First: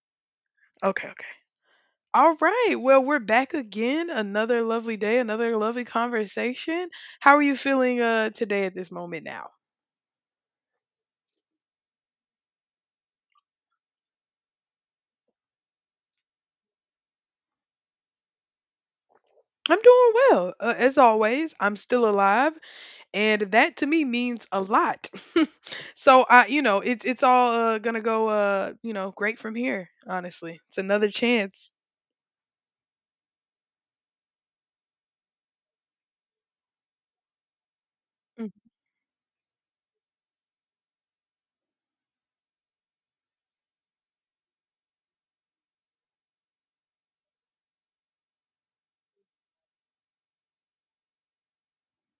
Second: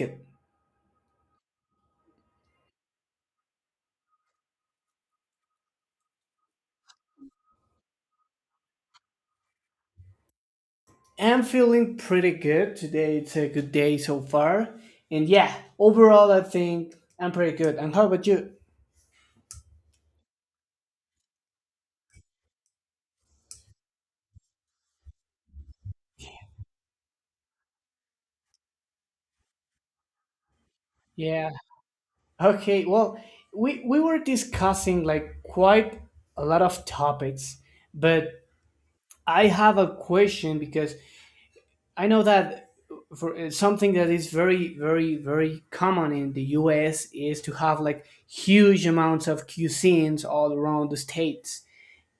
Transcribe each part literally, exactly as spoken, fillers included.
It. Okay, okay. All right. Well, we're back again. Another lovely day, another lovely conversation. How are you feeling uh today at this moment now? I'm feeling pretty good today. It's a good day so far. And yeah, overall, I think I'm pretty good. And how about you? I'm doing well. Uh, as always, I'm still alive, and that to me means a lot. so I, you know, it's it's all uh, gonna go uh, you know, great from here, honestly. It's another Yeah. chance. Okay. Well, we we were discussing like quite a lot of topics, but Mm. I have a question, because I know that for uh, something that is very very very common in the U S is to have like huge amounts of cuisines all around the states.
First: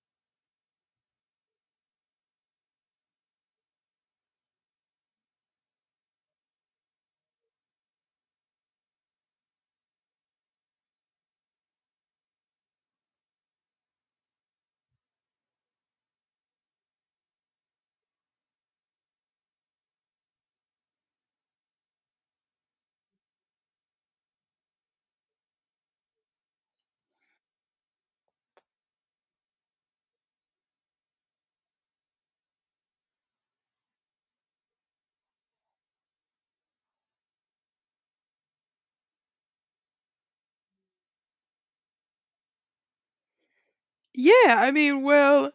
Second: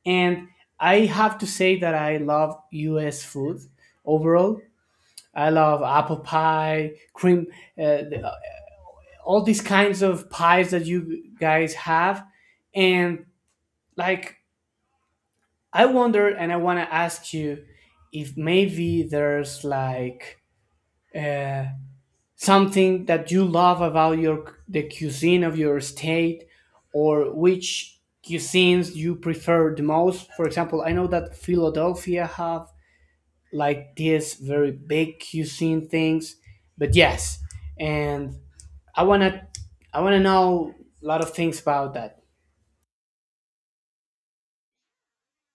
And I have to say that I love U S food overall. I love apple pie, cream, uh, the, uh, all these kinds of pies that you guys have. And like, I wonder and I want to ask you if maybe there's like uh, something that you love about your the cuisine of your state, or which cuisines you prefer the most. For example, I know that Philadelphia have like these very big cuisine things. But yes, and I wanna I wanna know a lot of things about that. Yeah, I mean, well,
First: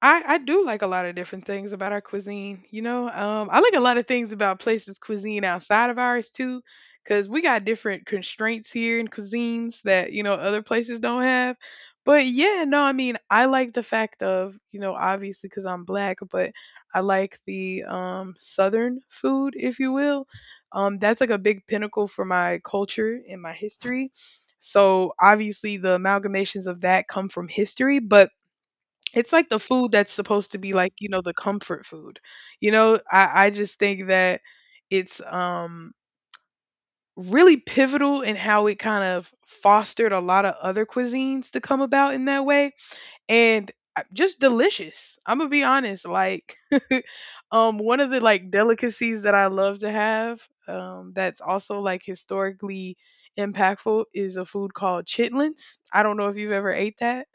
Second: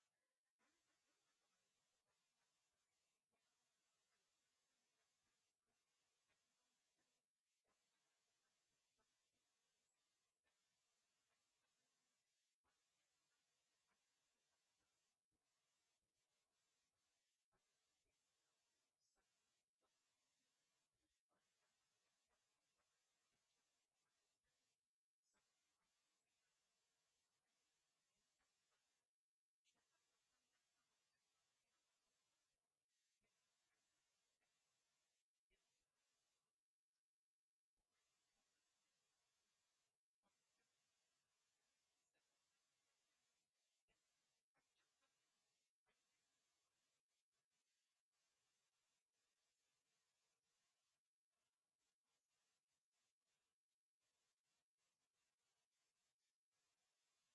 I, I do like a lot of different things about our cuisine. You know, um, I like a lot of things about places' cuisine outside of ours too, because we got different constraints here in cuisines that you know other places don't have. But yeah, no, I mean, I like the fact of you know obviously because I'm black, but I like the um, southern food, if you will. Um, that's like a big pinnacle for my culture and my history. So obviously the amalgamations of that come from history, but it's like the food that's supposed to be like, you know, the comfort food. You know, I, I just think that it's um really pivotal in how it kind of fostered a lot of other cuisines to come about in that way. And I- just delicious. I'm gonna be honest. Like um one of the like delicacies that I love to have, um, that's also like historically impactful, is a food called chitlins. I don't know if you've ever ate that,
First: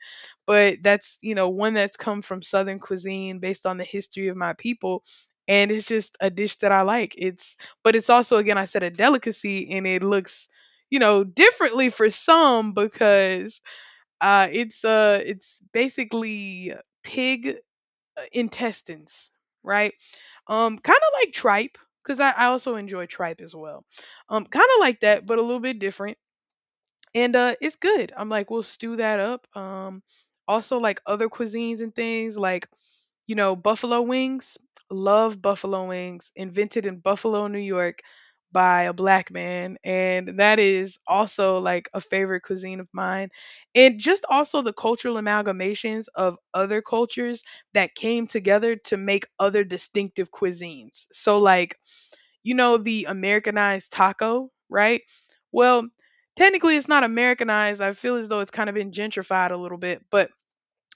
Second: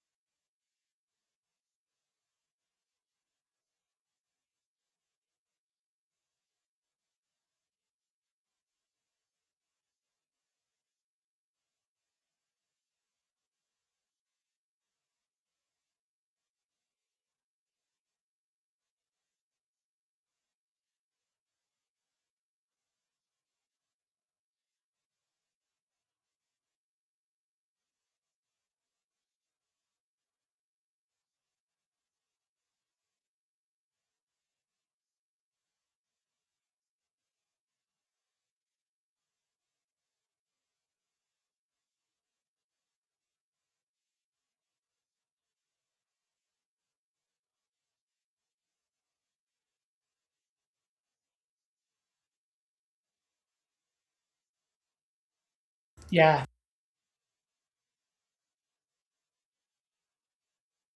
but that's, you know, one that's come from Southern cuisine based on the history of my people. And it's just a dish that I like. It's, but it's also, again, I said a delicacy, and it looks, you know, differently for some because uh, it's uh, it's basically pig uh, intestines, right? Um, kind of like tripe, because I, I also enjoy tripe as well. Um, kind of like that, but a little bit different, and uh it's good. I'm like, we'll stew that up. Um also like other cuisines and things like you know buffalo wings. Love buffalo wings, invented in Buffalo, New York by a black man, and that is also like a favorite cuisine of mine. And just also the cultural amalgamations of other cultures that came together to make other distinctive cuisines. So like, you know the Americanized taco, right? Well, Yeah. technically it's not Americanized. I feel as though it's kind of been gentrified a little bit, but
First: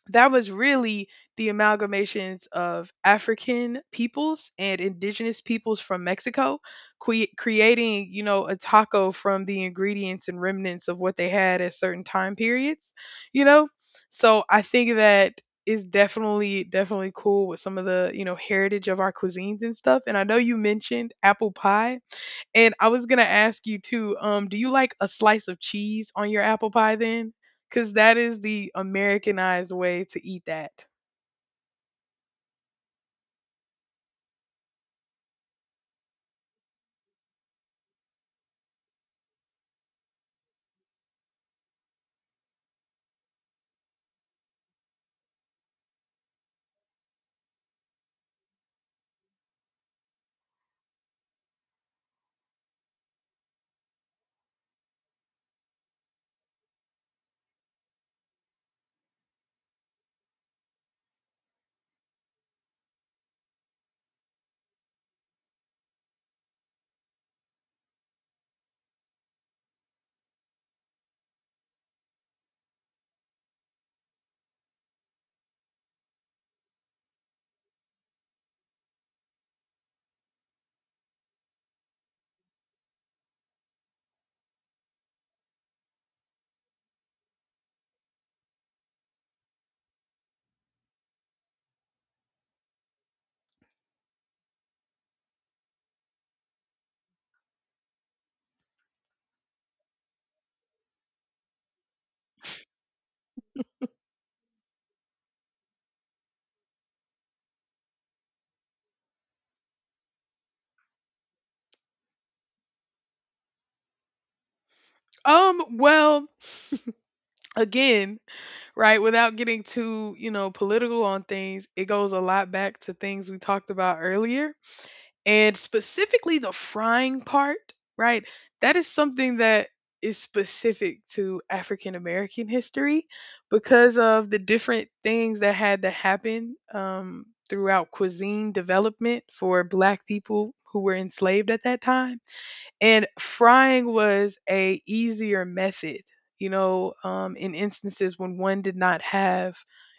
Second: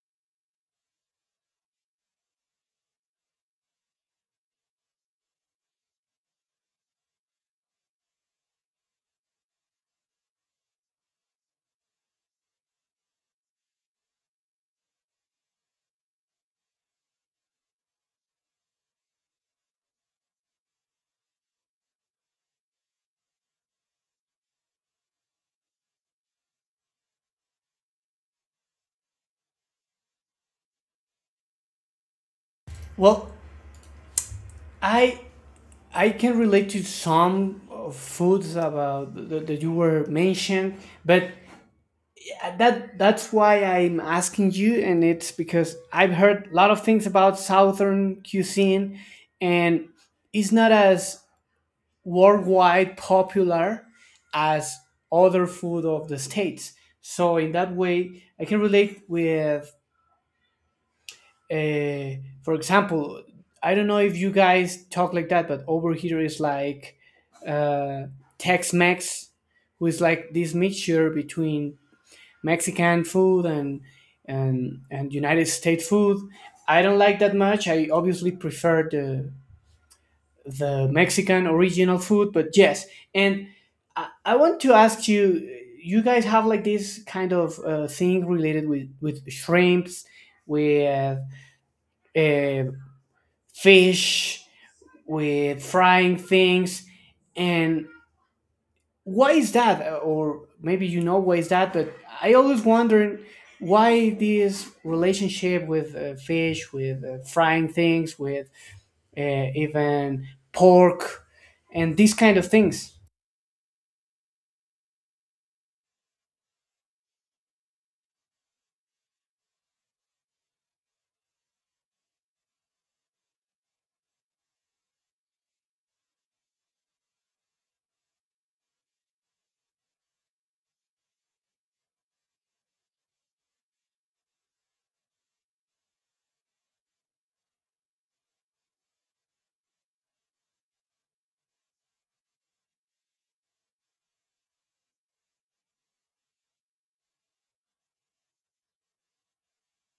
that was really the amalgamations of African peoples and indigenous peoples from Mexico, cre- creating, you know, a taco from the ingredients and remnants of what they had at certain time periods, you know? So I think that is definitely, definitely cool with some of the, you know, heritage of our cuisines and stuff. And I know you mentioned apple pie, and I was gonna ask you too, um, do you like a slice of cheese on your apple pie then? Because that is the Americanized way to eat that. Well, I I can relate to some of foods about that, that you were mentioned, but that that's why I'm asking you, and it's because I've heard a lot of things about Southern cuisine, and it's not as worldwide popular as other food of the states. So in that way, I can relate with, uh, for example, I don't know if you guys talk like that, but over here is like uh, Tex-Mex, who is like this mixture between Mexican food and and and United States food. I don't like that much. I obviously prefer the the Mexican original food. But yes, and I, I want to ask you, you guys have like this kind of uh, thing related with with shrimps, with uh, fish, with frying things, and why is that? Uh, Or maybe you know why is that? But I always wondered why this relationship with uh, fish, with uh, frying things, with uh, even pork, and these kind of things. Um, well, again, right, without getting too, you know, political on things, it goes a lot back to things we talked about earlier. And specifically the frying part, right? That is something that is specific to African American history because of the different things that had to happen um, throughout cuisine development for Black people who were enslaved at that time, and frying was a easier method. You know um, in instances when one did not have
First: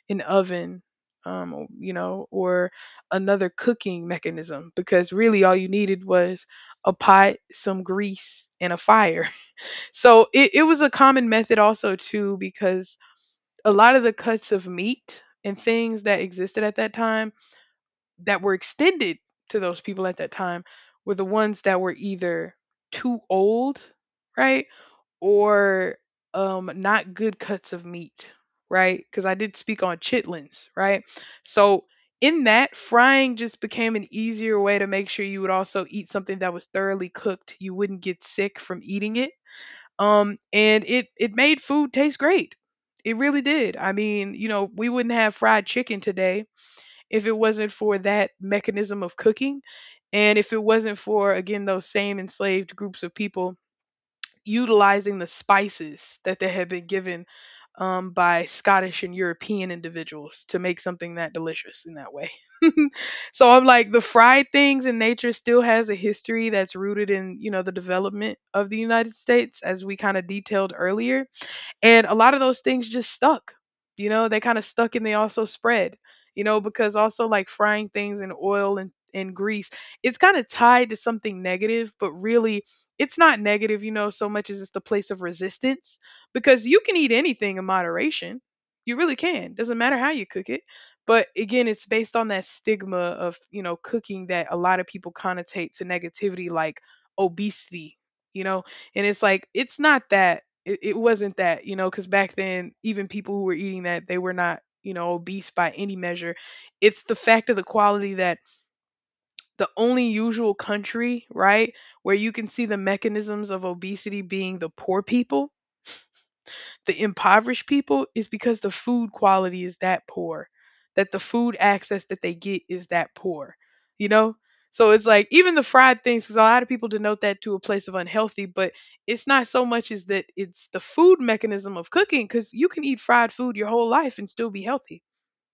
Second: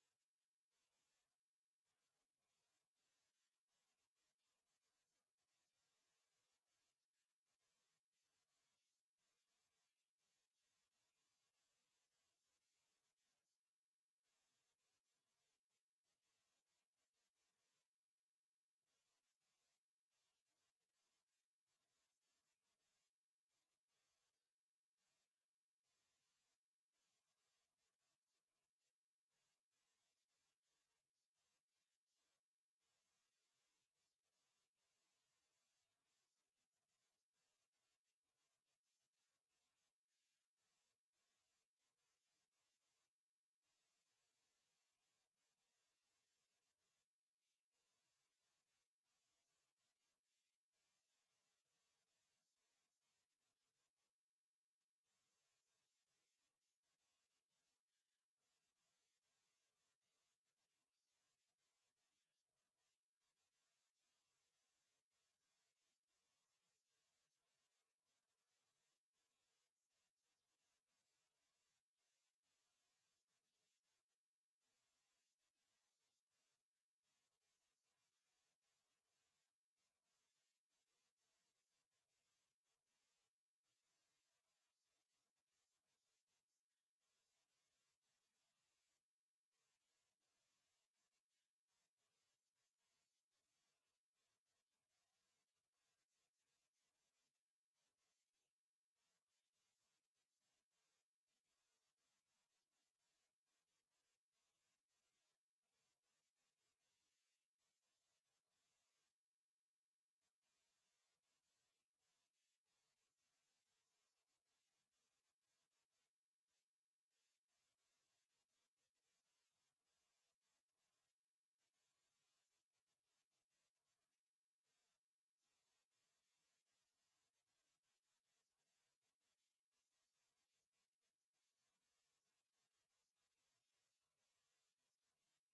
an oven, um, or- you know or another cooking mechanism, because really all you needed was a pot, some grease, and a fire. so it, it was a common method also too, because a lot of the cuts of meat and things that existed at that time, that were extended to those people at that time, were the ones that were either too old, right? Or um not good cuts of meat, right? Because I did speak on chitlins, right? So in that, frying just became an easier way to make sure you would also eat something that was thoroughly cooked. You wouldn't get sick from eating it. Um, and it it made food taste great. It really did. I mean, you know, we wouldn't have fried chicken today if it wasn't for that mechanism of cooking, and if it wasn't for, again, those same enslaved groups of people utilizing the spices that they had been given um, by Scottish and European individuals to make something that delicious in that way. so I'm like, the fried things in nature still has a history that's rooted in you know the development of the United States, as we kind of detailed earlier. And a lot of those things just stuck. You know, they kind of stuck, and they also spread, you know, because also like frying things in oil, and, and grease, it's kind of tied to something negative, but really it's not negative, you know, so much as it's the place of resistance, because you can eat anything in moderation. You really can. Doesn't matter how you cook it. But again, it's based on that stigma of, you know, cooking that a lot of people connotate to negativity, like obesity, you know. And it's like, it's not that it it wasn't that, you know, because back then, even people who were eating that, they were not, you know, obese by any measure. It's the fact of the quality, that the only usual country, right, where you can see the mechanisms of obesity being the poor people, the impoverished people, is because the food quality is that poor, that the food access that they get is that poor, you know? So it's like, even the fried things, because a lot of people denote that to a place of unhealthy, but it's not so much as that, it's the food mechanism of cooking, because you can eat fried food your whole life and still be healthy.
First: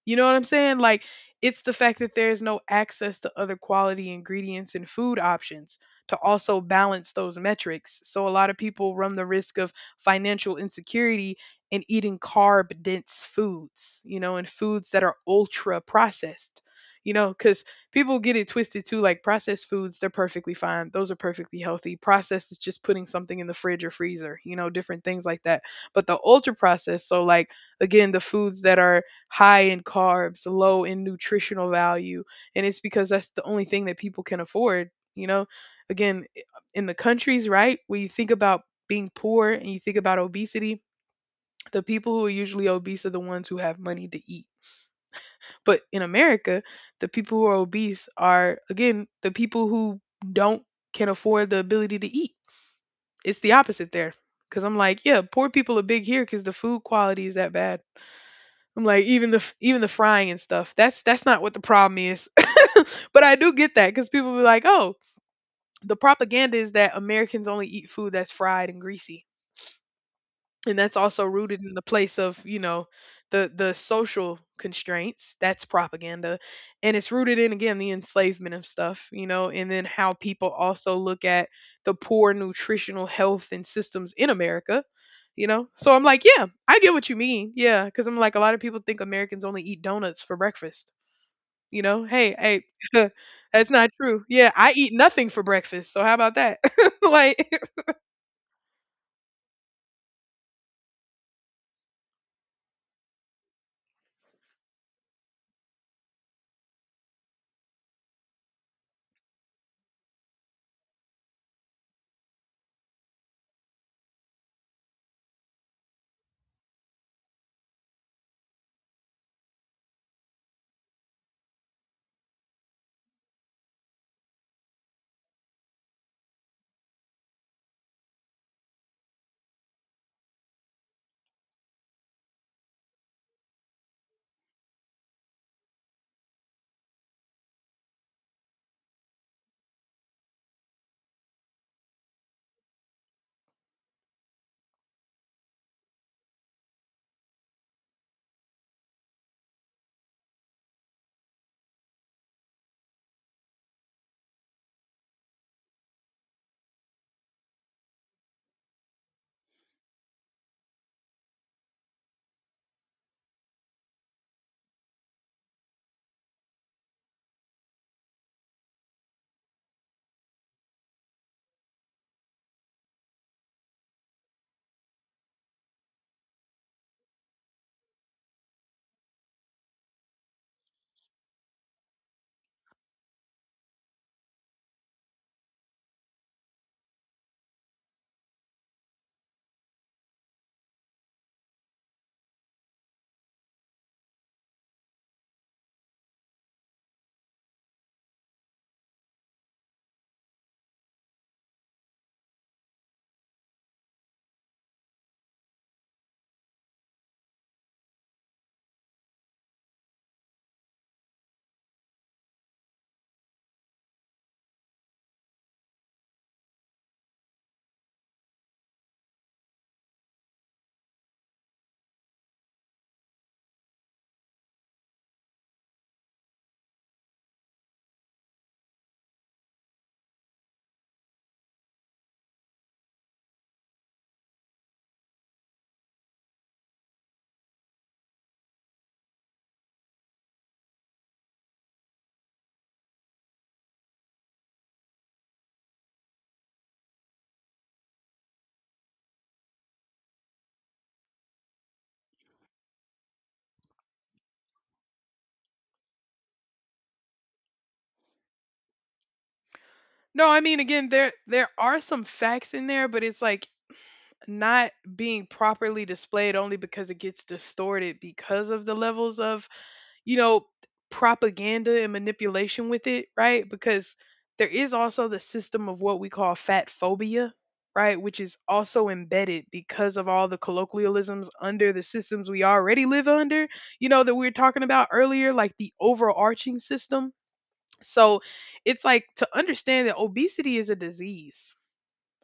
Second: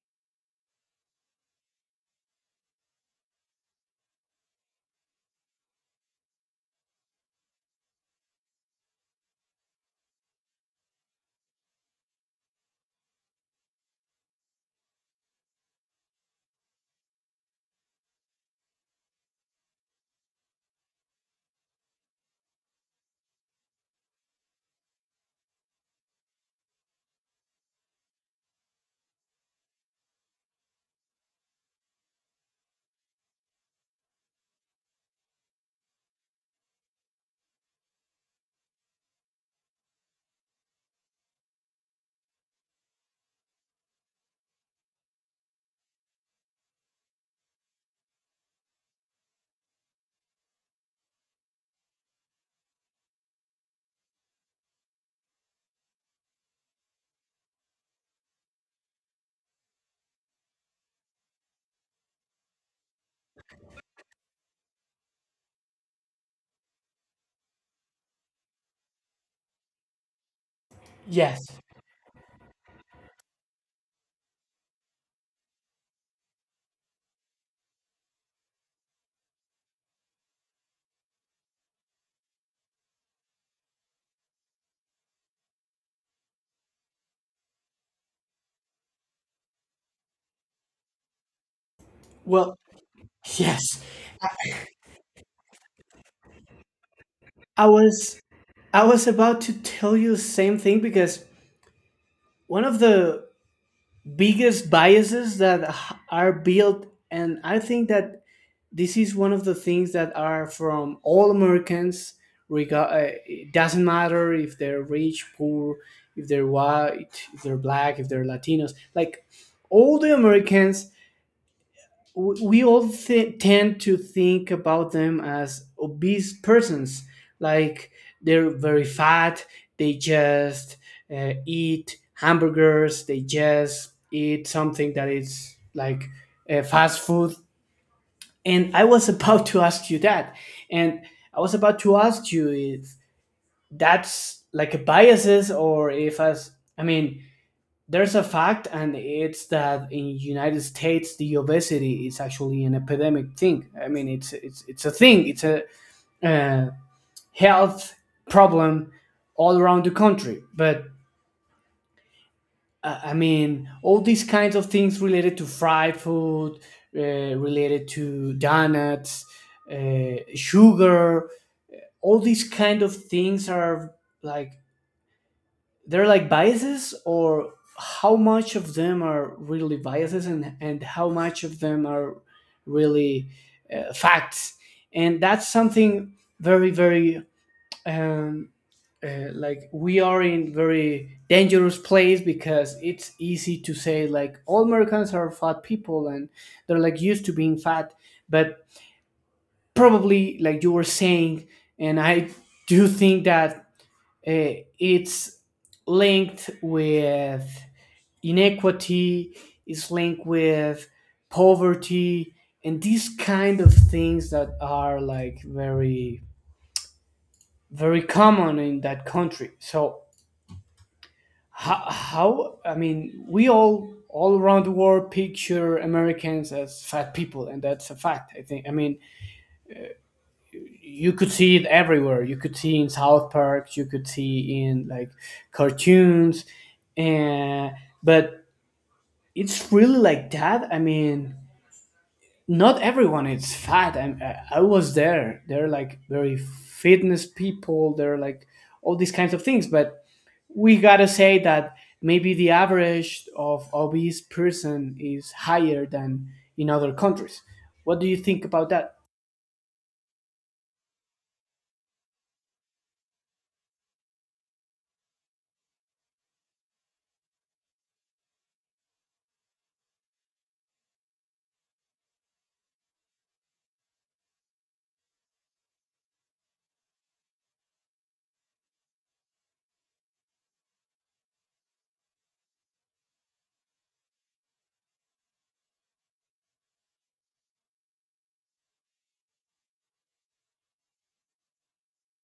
You know what I'm saying? Like, it's the fact that there's no access to other quality ingredients and food options to also balance those metrics. So, a lot of people run the risk of financial insecurity and eating carb dense foods, you know, and foods that are ultra processed, you know, because people get it twisted too. Like, processed foods, they're perfectly fine, those are perfectly healthy. Processed is just putting something in the fridge or freezer, you know, different things like that. But the ultra processed, so like, again, the foods that are high in carbs, low in nutritional value, and it's because that's the only thing that people can afford, you know? Again, i- in the countries, right, where you think about being poor and you think about obesity, the people who are usually obese are the ones who have money to eat. But in America, the people who are obese are, again, the people who don't can afford the ability to eat. It's the opposite there. Cuz I'm like, yeah, poor people are big here cuz the food quality is that bad. I'm like, even the f- even the frying and stuff. That's that's not what the problem is. but I do get that, because people be like, oh, the propaganda is that Americans only eat food that's fried and greasy, and that's also Yes. rooted in the place of you know the the social constraints. That's propaganda. And it's rooted in, again, the enslavement of stuff you know And then how people also look at the poor nutritional health and systems in America, you know. So I'm like, yeah, I get what you mean. Yeah, because I'm like, a lot of people think Americans only eat donuts for breakfast you know Hey, Well, hey. that's yes. not true. Yeah, I eat nothing for breakfast, so how about that? Like, I was I was about to tell you the same thing, because one of the biggest biases that h- are built, and I think that this is one of the things that are from all Americans regard, uh, it doesn't matter if they're rich, poor, if they're white, if they're black, if they're Latinos. Like all the Americans we we all th- tend to think about them as obese persons, like they're very fat, they just uh, eat hamburgers, they just eat something that is like uh, fast food. And I was about to ask you that. And I was about to ask you if that's like a biases, or if, as I mean, there's a fact, and it's that in United States the obesity is actually an epidemic thing. I mean, it's it's it's a thing, it's a uh, health problem all around the country. But uh, I mean all these kinds of things related to fried food, uh, related to donuts, uh, sugar, all these kind of things are, like, they're like biases, or how much of them are really biases, and, and how much of them are really uh, facts. And that's something very very um, uh, like, we are in very dangerous place, because it's easy to say like all Americans are fat people and they're like used to being fat. But probably like you were saying, and I do think that uh, it's linked with inequity, is linked with poverty, and these kind of things that are like very very common in that country. So how, how I mean, we all all around the world picture Americans as fat people, and that's a fact, I think. I mean, you could see it everywhere, you could see in South Park, you could see in like cartoons. And but it's really like that, I mean, not everyone is fat, and uh, I was there, they're like very fitness people, they're like all these kinds of things. But we gotta say that maybe the average of obese person is higher than in other countries. What do you think about that? no, I mean, again, there there are some facts in there, but it's like not being properly displayed, only because it gets distorted because of the levels of, you know, propaganda and manipulation with it, right? Because there is also the system of what we call fat phobia, right, which is also embedded because of all the colloquialisms under the systems we already live under, you know, that we were talking about earlier, like the overarching system. So it's like, to understand that obesity is a disease.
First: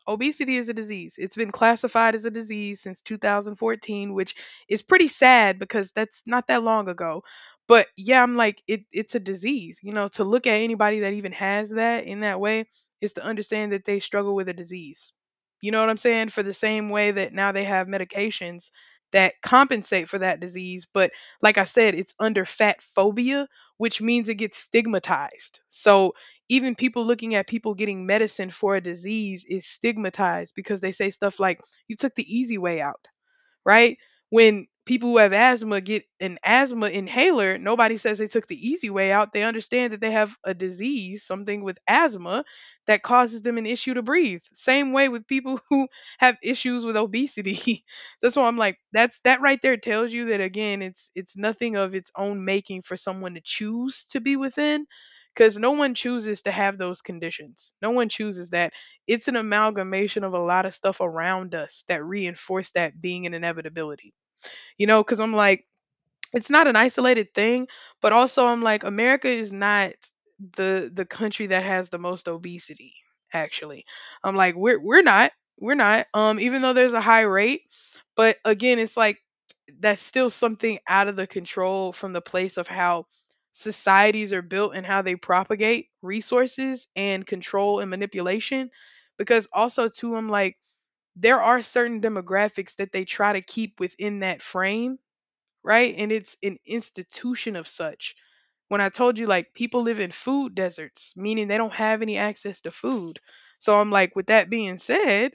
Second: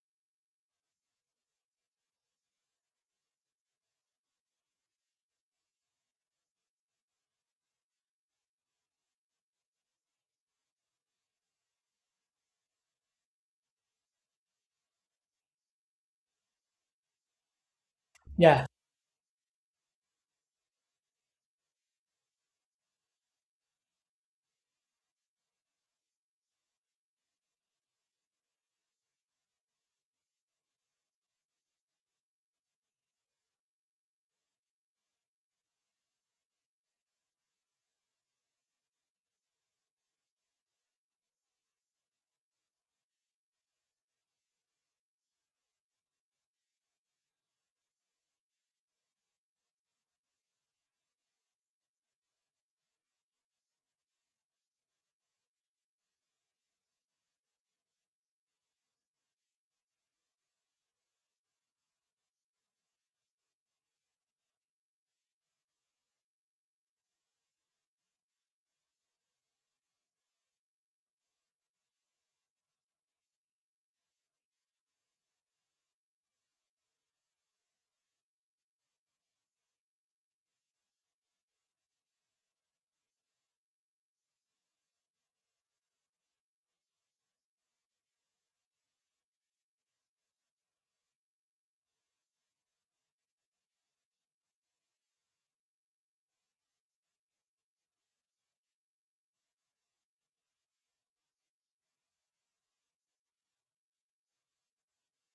Obesity is a disease. It's been classified as a disease since two thousand fourteen, which is pretty sad because that's not that long ago. But yeah, I'm like, it it's a disease. You know, to look at anybody that even has that in that way is to understand that they struggle with a disease. You know what I'm saying? For the same way that now they have Yeah. medications that compensate for that disease, but like I said, it's under fat phobia, which means it gets stigmatized. So even people looking at people getting medicine for a disease is stigmatized because they say stuff like, you took the easy way out, right? When people who have asthma get an asthma inhaler, nobody says they took the easy way out. They understand that they have a disease, something with asthma that causes them an issue to breathe. Same way with people who have issues with obesity. That's why I'm like, that's that right there tells you that again, it's it's nothing of its own making for someone to choose to be within because no one chooses to have those conditions. No one chooses that. It's an amalgamation of a lot of stuff around us that reinforce that being an inevitability. You know, because I'm like, it's not an isolated thing, but also I'm like America is not the the country that has the most obesity actually. I'm like we're we're not we're not um even though there's a high rate, but again it's like that's still something out of the control from the place of how societies are built and how they propagate resources and control and manipulation because also too I'm like there are certain demographics that they try to keep within that frame, right? And it's an institution of such. When I told you, like, people live in food deserts, meaning they don't have any access to food. So I'm like, with that being said,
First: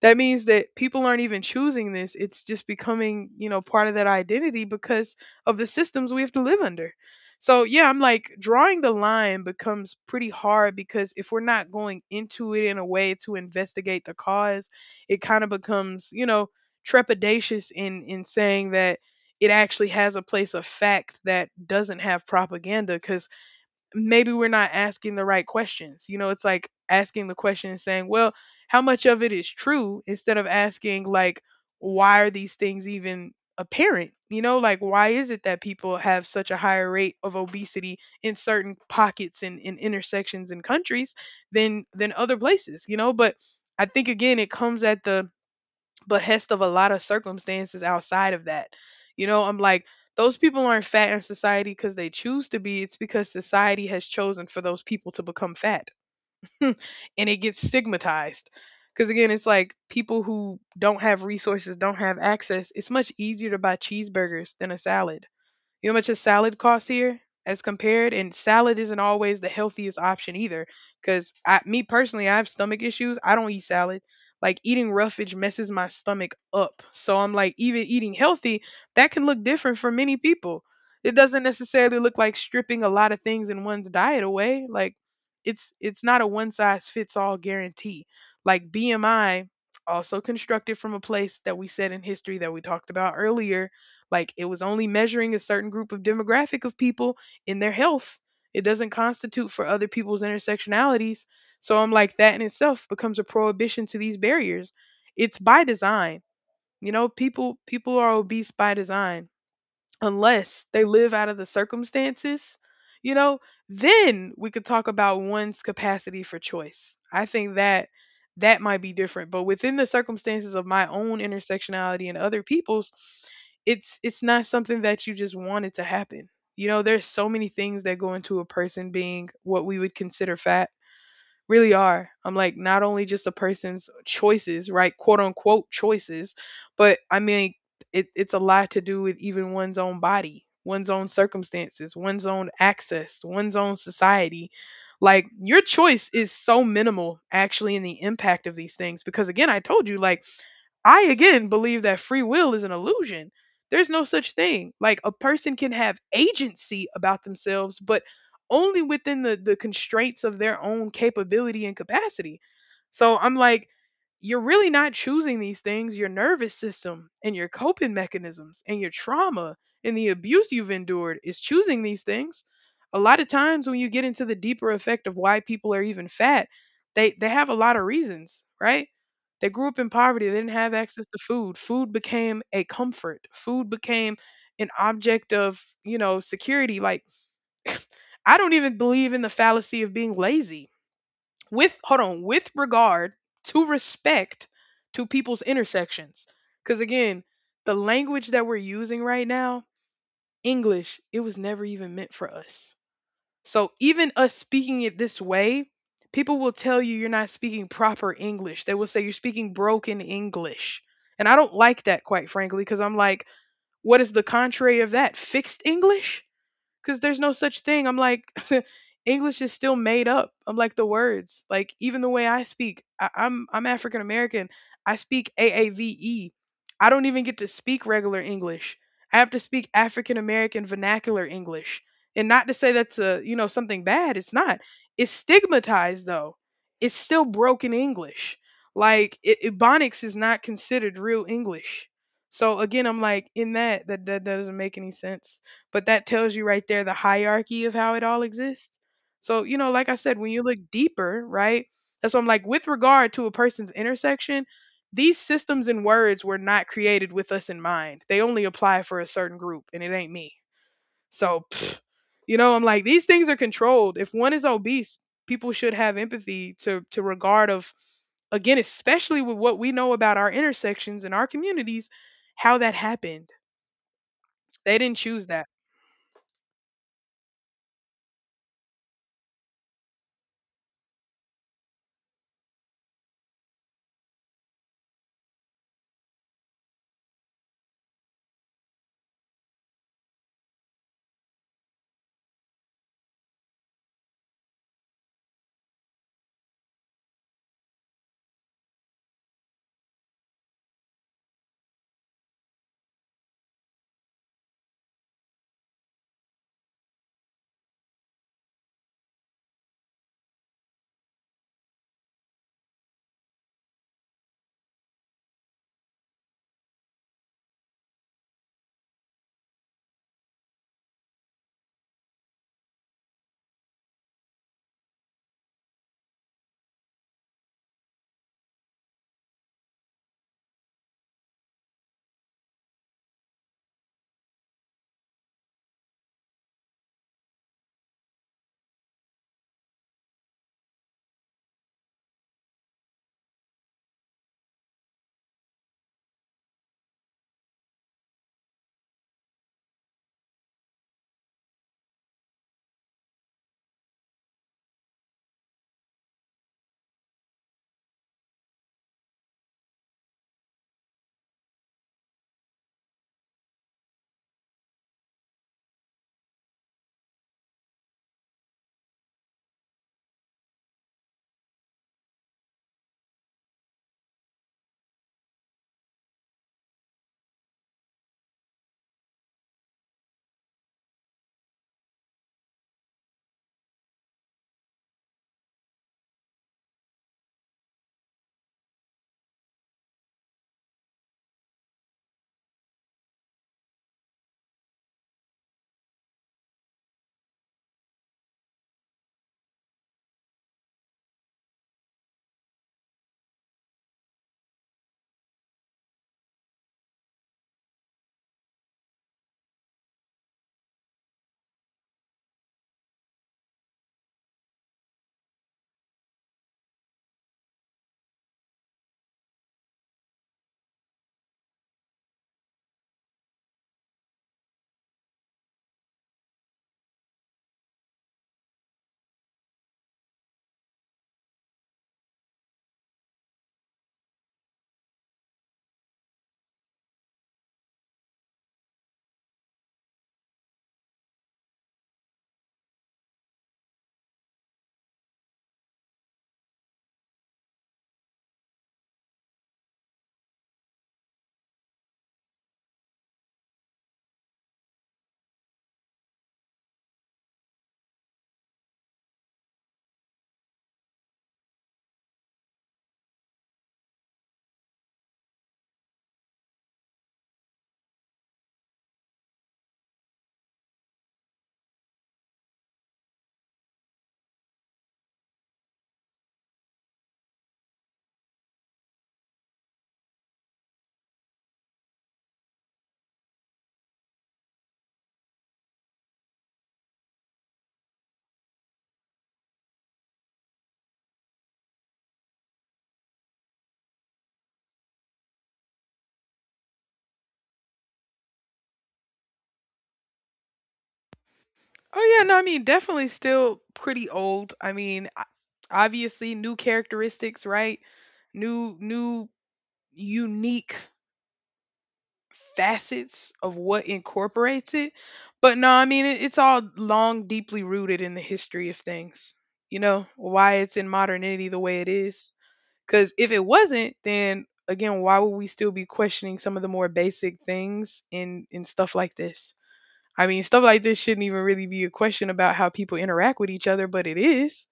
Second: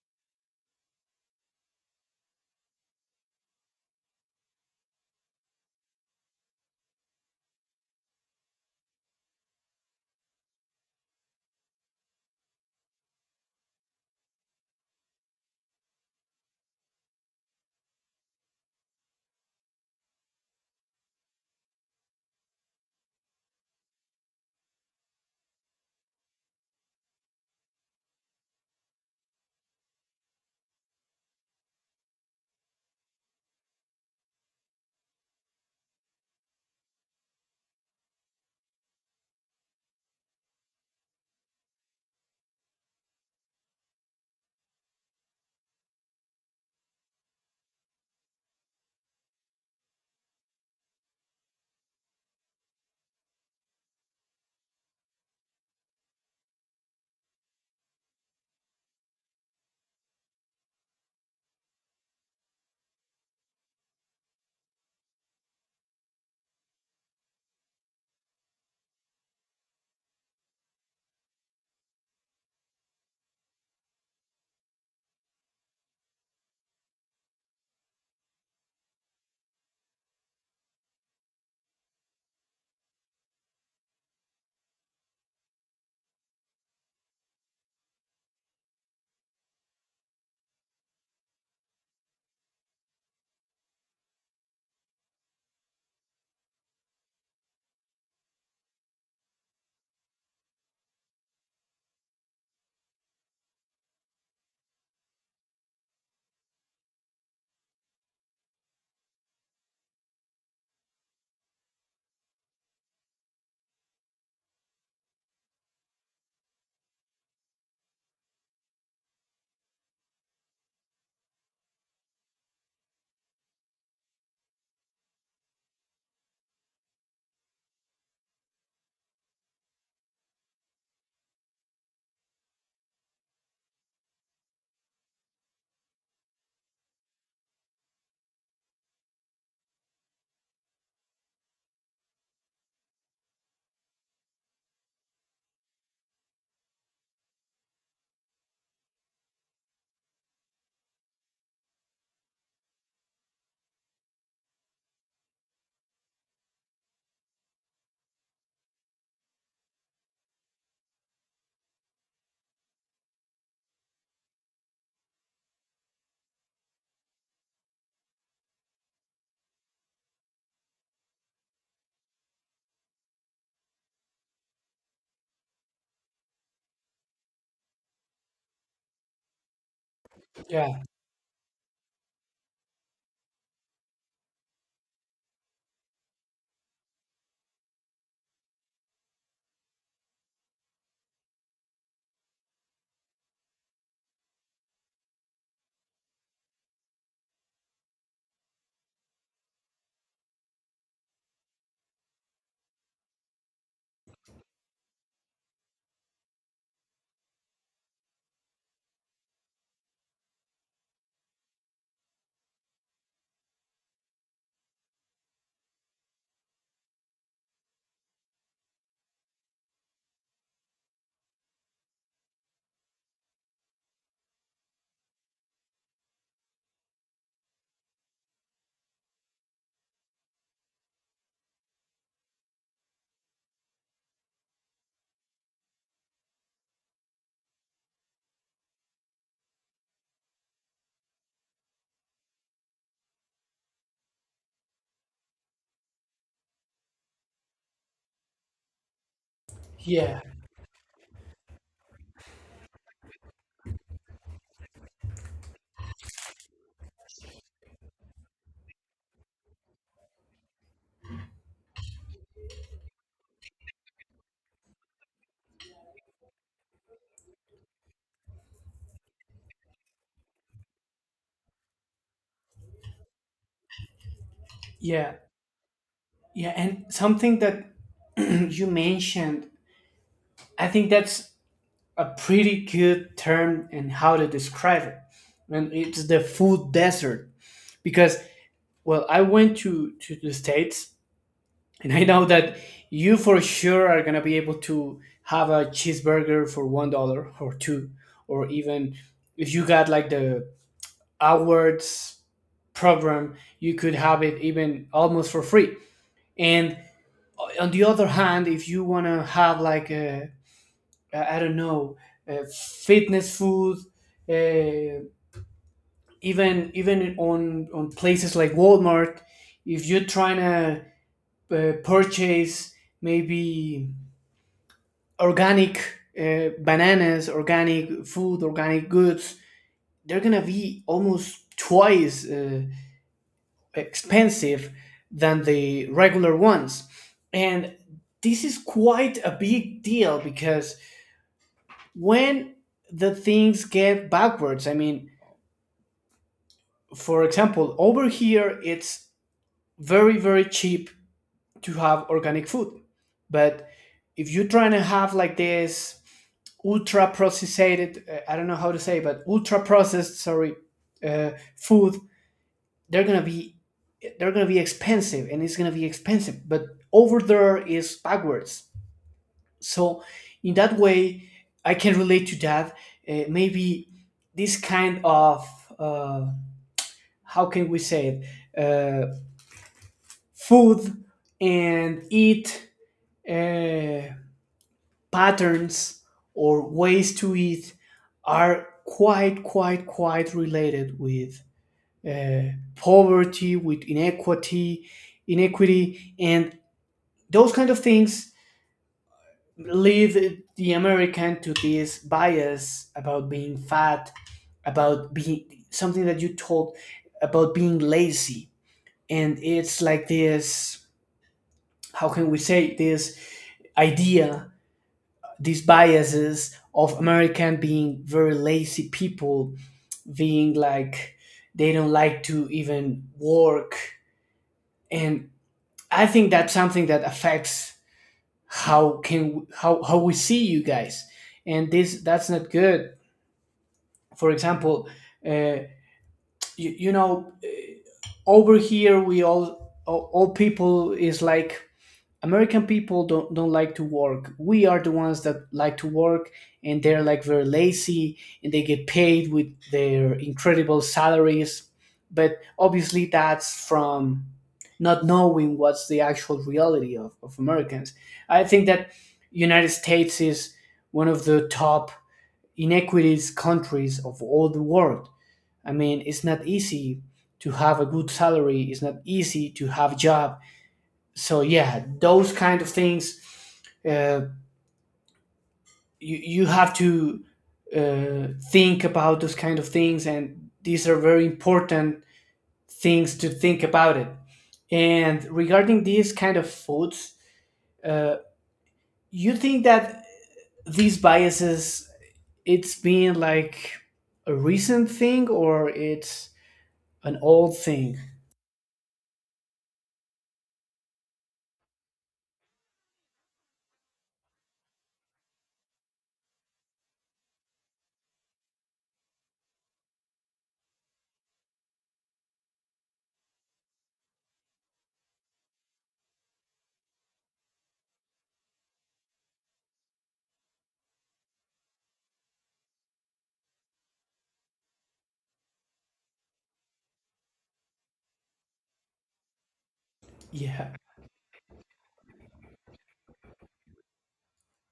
that means that people aren't even choosing this, it's just becoming you know part of that identity because of the systems we have to live under. So yeah, I'm like drawing the line becomes pretty hard because if we're not going into it in a way to investigate the cause it kind of becomes you know trepidatious in in saying that it actually has a place of fact that doesn't have propaganda because maybe we're not asking the right questions. You know, it's like asking the question and saying, well, how much of it is true instead of asking, like, why are these things even apparent? You know, like, why is it that people have such a higher rate of obesity in certain pockets and in intersections and countries than than other places? You know, but I think again, it comes at the behest of a lot of circumstances outside of that. You know, I'm like, those people aren't fat in society because they choose to be. It's because society has chosen for those people to become fat. And it gets stigmatized. Because again, it's like people who don't have resources, don't have access, it's much easier to buy cheeseburgers than a salad. You know how much a salad costs here as compared? And salad isn't always the healthiest option either. Because I, me personally, I have stomach issues. I don't eat salad. Like eating roughage messes my stomach up. So I'm like, even eating healthy, that can look different for many people. It doesn't necessarily look like stripping a lot of things in one's diet away. Like it's it's not a one size fits all guarantee. Like B M I, also constructed from a place that we said in history that we talked about earlier, like it was only measuring a certain group of demographic of people in their health. It doesn't constitute for other people's intersectionalities. So I'm like that in itself becomes a prohibition to these barriers. It's by design. You know, people people are obese by design unless they live out of the circumstances, you know, then we could talk about one's capacity for choice. I think that that might be different, but within the circumstances of my own intersectionality and other people's, it's it's not something that you just wanted to happen. You know, there's so many things that go into a person being what we would consider fat really are. I'm like not only just a person's choices, right? Quote unquote choices, but I mean it, it's a lot to do with even one's own body, one's own circumstances, one's own access, one's own society. Like your choice is so minimal actually in the impact of these things because again, I told you like I again believe that free will is an illusion. There's no such thing. Like a person can have agency about themselves, but only within the, the constraints of their own capability and capacity. So I'm like, you're really not choosing these things. Your nervous system and your coping mechanisms and your trauma and the abuse you've endured is choosing these things. A lot of times when you get into the deeper effect of why people are even fat, they, they have a lot of reasons, right? They grew up in poverty. They didn't have Yeah. access to food. Food became a comfort. Food became an object of, you know, security. Like, I don't even believe in the fallacy of being lazy. With, hold on, with regard to respect to people's intersections. Because again, the language that we're using right now, English, it was never even meant for us. So even us speaking it this way, people will tell you you're not speaking proper English. They will say you're speaking broken English. And I don't like that, quite frankly, because I'm like, what is the contrary of that? Fixed English? Because there's no such thing. I'm like, English is still made up. I'm like the words, like even the way I speak. I, I'm I'm African American. I speak A A V E. I don't even get to speak regular English. I have to speak African American vernacular English. And not to say that's a you know something bad. It's not. It's stigmatized though. It's still broken English. Like it, Ebonics is not considered real English. So again, I'm like in that that that doesn't make any sense. But that tells you right there the hierarchy of how it all exists. So, you know, like I said, Yeah. when you look deeper, right? That's what I'm like, with regard to a person's intersection, these systems and words were not created with us in mind. They only apply for a certain group, and it ain't me. So, pfft, you know, I'm like, these things are controlled. If one is obese, people should have empathy to to regard of again, especially with what we know about our intersections and our communities, how that happened. They didn't Yeah. choose that. Yeah. And something that you mentioned, I think that's a pretty good term and how to describe it, and it's the food desert, because, well, I went to to the States, and I know that you for sure are gonna be able to have a cheeseburger for one dollar or two, or even if you got like the awards program, you could have it even almost for free. And on the other hand, if you wanna have like a, I I don't know, uh fitness food, uh, even even on on places like Walmart, if you're trying to uh, purchase maybe organic uh, bananas, organic food, organic goods, they're gonna be almost twice uh, expensive than the regular ones. And this is quite a big deal, because when the things get backwards, I mean, for example, over here it's very, very cheap to have organic food. But if you're trying to have like this ultra processed, uh, I don't know how to say, but ultra processed, sorry, uh, food, they're gonna be they're gonna be expensive, and it's gonna be expensive, but over there is backwards. So in that way I can relate to that, uh, maybe this kind of, uh, how can we say it, uh, food and eat, uh, patterns, or ways to eat, are quite, quite, quite related with uh, poverty, with inequity, inequity, and those kind of things lead the American to this bias about being fat, about being something that you told, about being lazy, and it's like this. How can we say this idea, these biases of American being very lazy people, being like they don't like to even work, and I think that's something that affects how can how how we see you guys, and this, that's not good. For example, uh, you, you know, uh, over here we all all all people is like American people don't don't like to work. We are the ones that like to work, and they're like very lazy, and they get paid with their incredible salaries. But obviously, that's from not knowing what's the actual reality of, of Americans. I think that United States is one of the top inequities countries of all the world. I mean, it's not easy to have a good salary. It's not easy to have a job. So yeah, those kind of things, uh, you, you have to uh, think about those kind of things, and these are very important things to think about it. And regarding these kind of foods, uh, you think that these biases, it's been like a recent thing, or it's an old thing? Oh yeah, no, I mean definitely still pretty old. I mean, o- obviously new characteristics, right? New new unique facets of what incorporates it. But no, I mean it, it's all long deeply rooted in the history of things. You know, why it's in modernity the way it is. Cuz if it wasn't, then again, why would we still be questioning some of the more basic things in in stuff like this? I mean, stuff Yeah. like this shouldn't even really be a question about how people interact with each other, but it is.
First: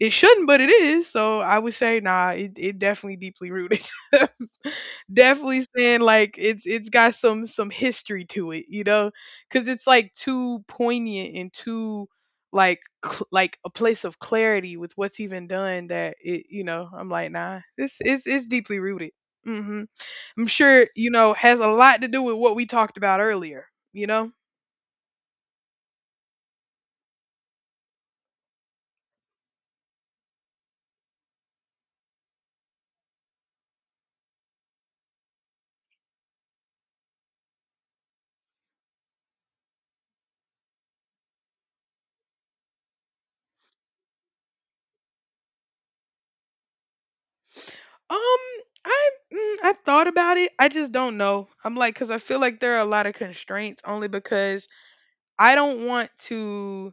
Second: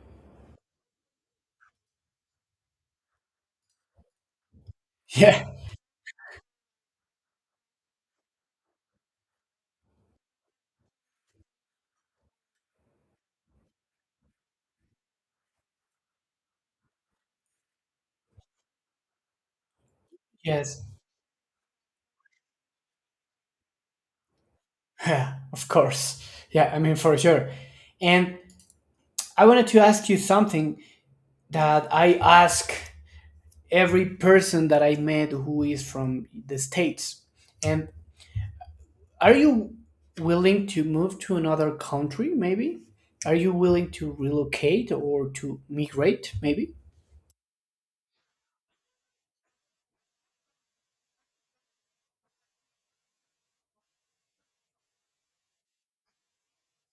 It shouldn't, but it is. So I would say, nah, it, it definitely deeply rooted. Yeah. Definitely saying like it's it's got some some history to it, you know, because it's like too poignant and too like cl- like a place of clarity with what's even done that it you know I'm like nah, this is it's deeply rooted. Hmm. I'm Yes. sure you know has a lot to do with what we talked about earlier, you know. Yeah. Of course. Yeah, I mean, for sure. And I wanted to ask you something that I ask every person that I met who is from the States. And are you willing to move to another country, maybe? Are you willing to relocate or to migrate, maybe? Um, I mm, I thought about it. I just don't know. I'm like, because I feel like there are a lot of constraints only because I don't want to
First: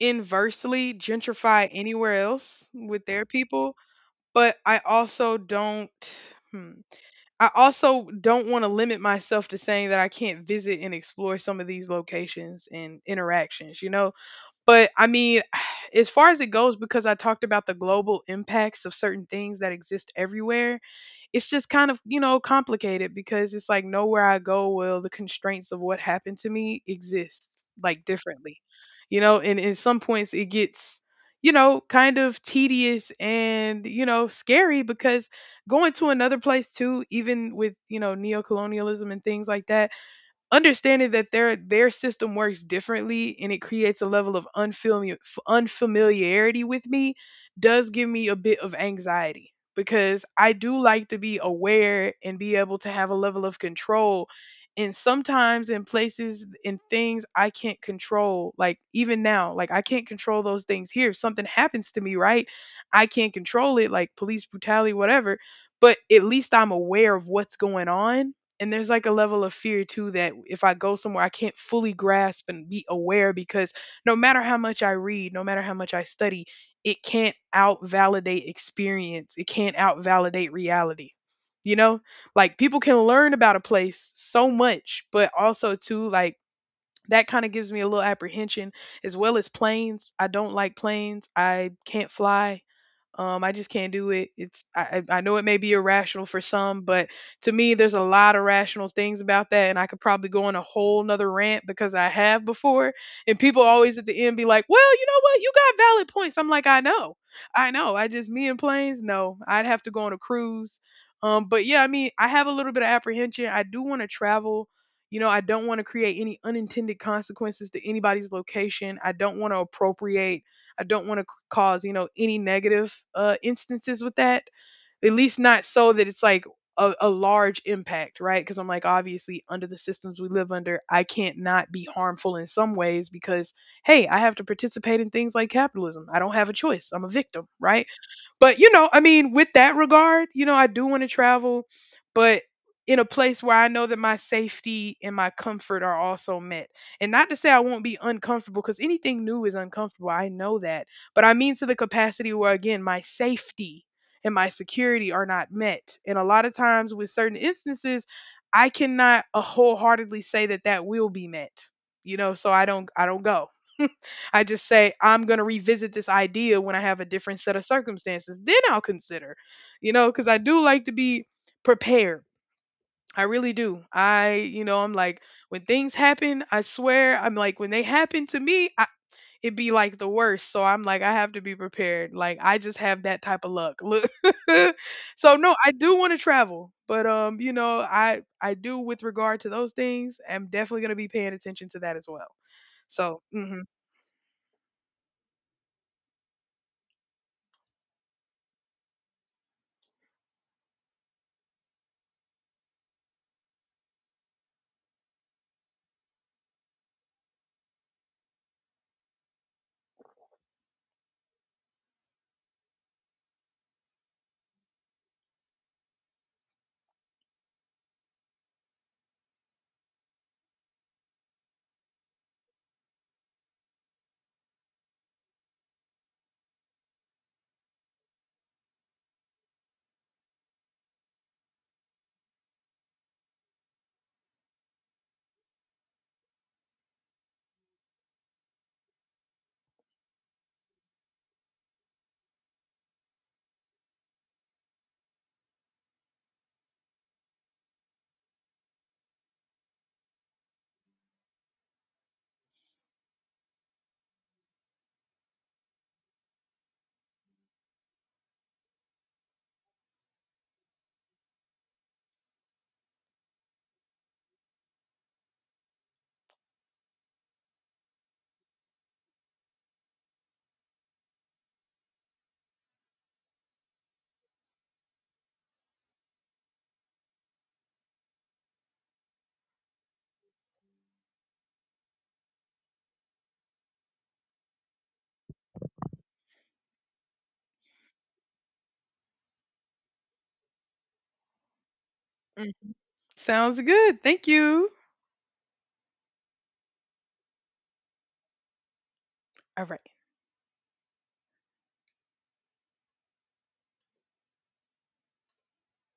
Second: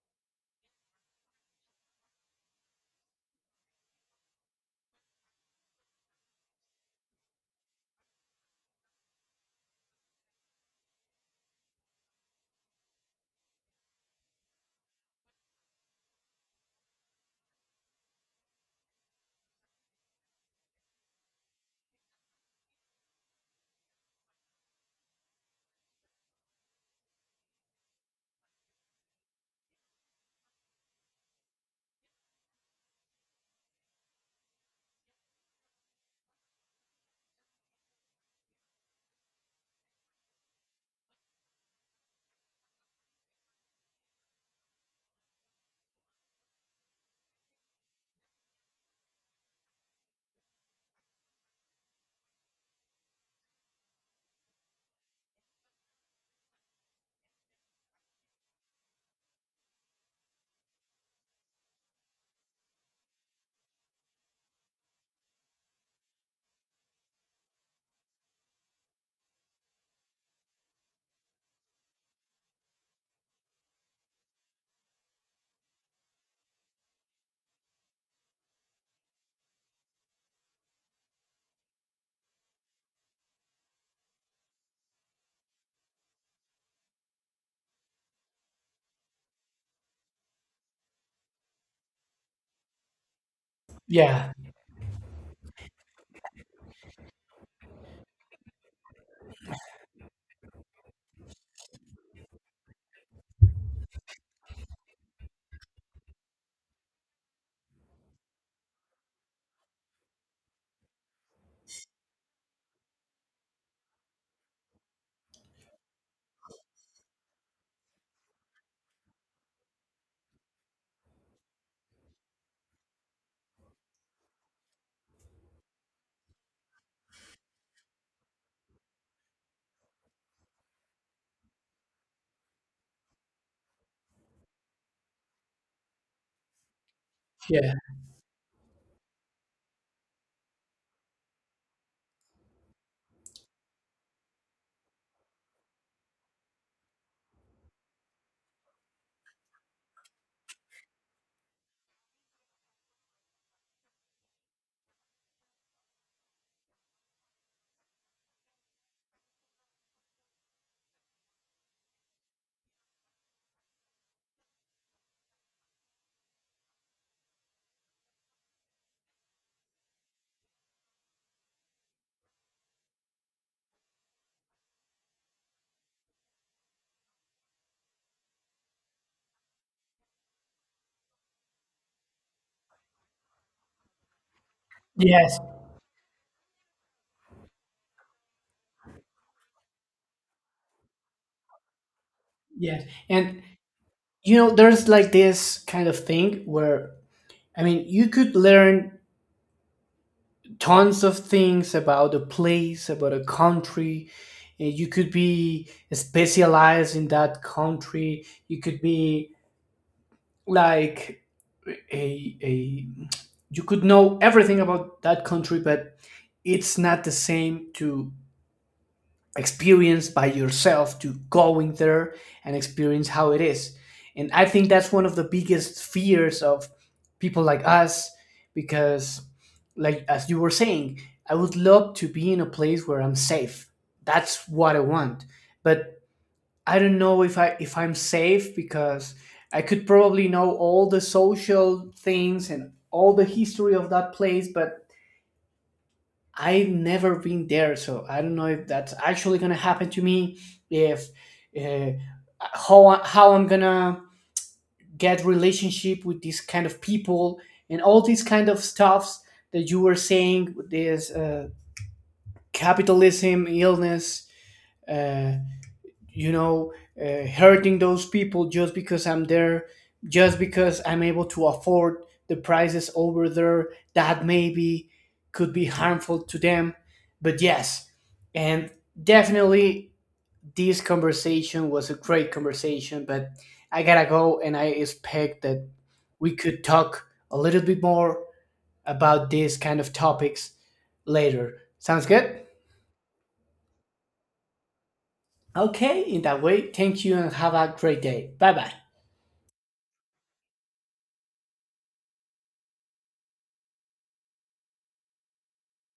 inversely gentrify anywhere else with their people, but I also don't. Hmm, I also don't want to limit myself to saying that I can't visit and explore some of these locations and interactions, you know? But I mean, as far as it goes, because I talked about the global impacts of certain things that exist everywhere, it's just kind of you know complicated because it's like nowhere I go will the constraints of what happened to me exist like differently, you know. And in some points it gets you know kind of tedious and you know scary because going to another place too, even with you know neo colonialism and things like that understanding that their their system works differently and it creates a level of unfamiliar, unfamiliarity with me does give me a bit of anxiety because I do like to be aware and be able to have a level of control and sometimes in places in things I can't control like even now like I can't control those things here if something happens to me, right? I can't control it, like police brutality whatever, but at least I'm aware of what's going on and there's like a level of fear too that if I go somewhere, I can't fully grasp and be aware because no matter how much I read, no matter how much I study, it can't out validate experience. It can't out validate reality. You know, like people can learn about a place so much, but also too, like that kind of gives me a little apprehension as well as planes. I don't like planes. I can't fly. Um, I just can't do it. Yeah, It's I, I I know it may be irrational for some, but to me, there's a lot of rational things about that, and I could probably go on a whole nother rant because I have before. And people always at the end be like, "Well, you know what? You got valid points." I'm like, "I know, I know. I just me and planes. No, I'd have to go on a cruise. Um, but yeah, I mean, I have a little bit of apprehension. I do want to travel. You know, I don't want to create any unintended consequences to anybody's location. I don't want to appropriate. I don't want to cause you know any negative uh, instances with that at least not so that it's like a, a large impact, right? Because I'm like obviously under the systems we live under I can't not be harmful in some ways because hey I have to participate in things like capitalism, I don't have a choice, I'm a victim, yeah, right? But you know, I mean, with that regard, you know, I do want to travel, but in a place where I know that my safety and my comfort are also met. And not to say I won't be uncomfortable because anything new is uncomfortable. I know that. But I mean to the capacity where again, my safety and my security are not met. And a lot of times with certain instances, I cannot uh, wholeheartedly say that that will be met. You know, so I don't I don't go. I just say, I'm going to revisit this idea when I have a different set of circumstances. Then I'll consider, you know, because I do like to be prepared. I really do. I, you know, I'm like, when things happen, I swear, I'm like, when they happen to me, I, it'd be like the worst. So I'm like, I have to be prepared. Like, I just have that type of luck. Look. So yes, no, I do want to travel, but, um, you know, I, I do with regard to those things, I'm definitely going to be paying attention to that as well. yes. So, And mhm. you know, there's like this kind of thing where, I mean, you could learn tons of things about a place, about a country. Uh, You could be specialized in that country. You could be like a, a you could know everything about that country, but it's not the same to experience by yourself, to going there and experience how it is. And I think that's one of the biggest fears of people like us, because, like as you were saying, I would love to be in a place where I'm safe. That's what I want. But I don't know if I if I'm safe, because I could probably know all the social things and all the history of that place, but I've never been there, so I don't know if that's actually gonna happen to me. If uh, how how I'm gonna get relationship with these kind of people, and all these kind of stuffs that you were saying. This, uh, capitalism illness. Uh, you know uh, hurting those people just because I'm there, just because I'm able to afford the prices over there that maybe could be harmful to them. But yes, and definitely this conversation was a great conversation, but I gotta go, and I expect that we could talk a little bit more about these kind of topics later. Sounds good. Mhm. Sounds good. Thank you. Okay, in that way, thank you, and have a great day. Bye bye. All right.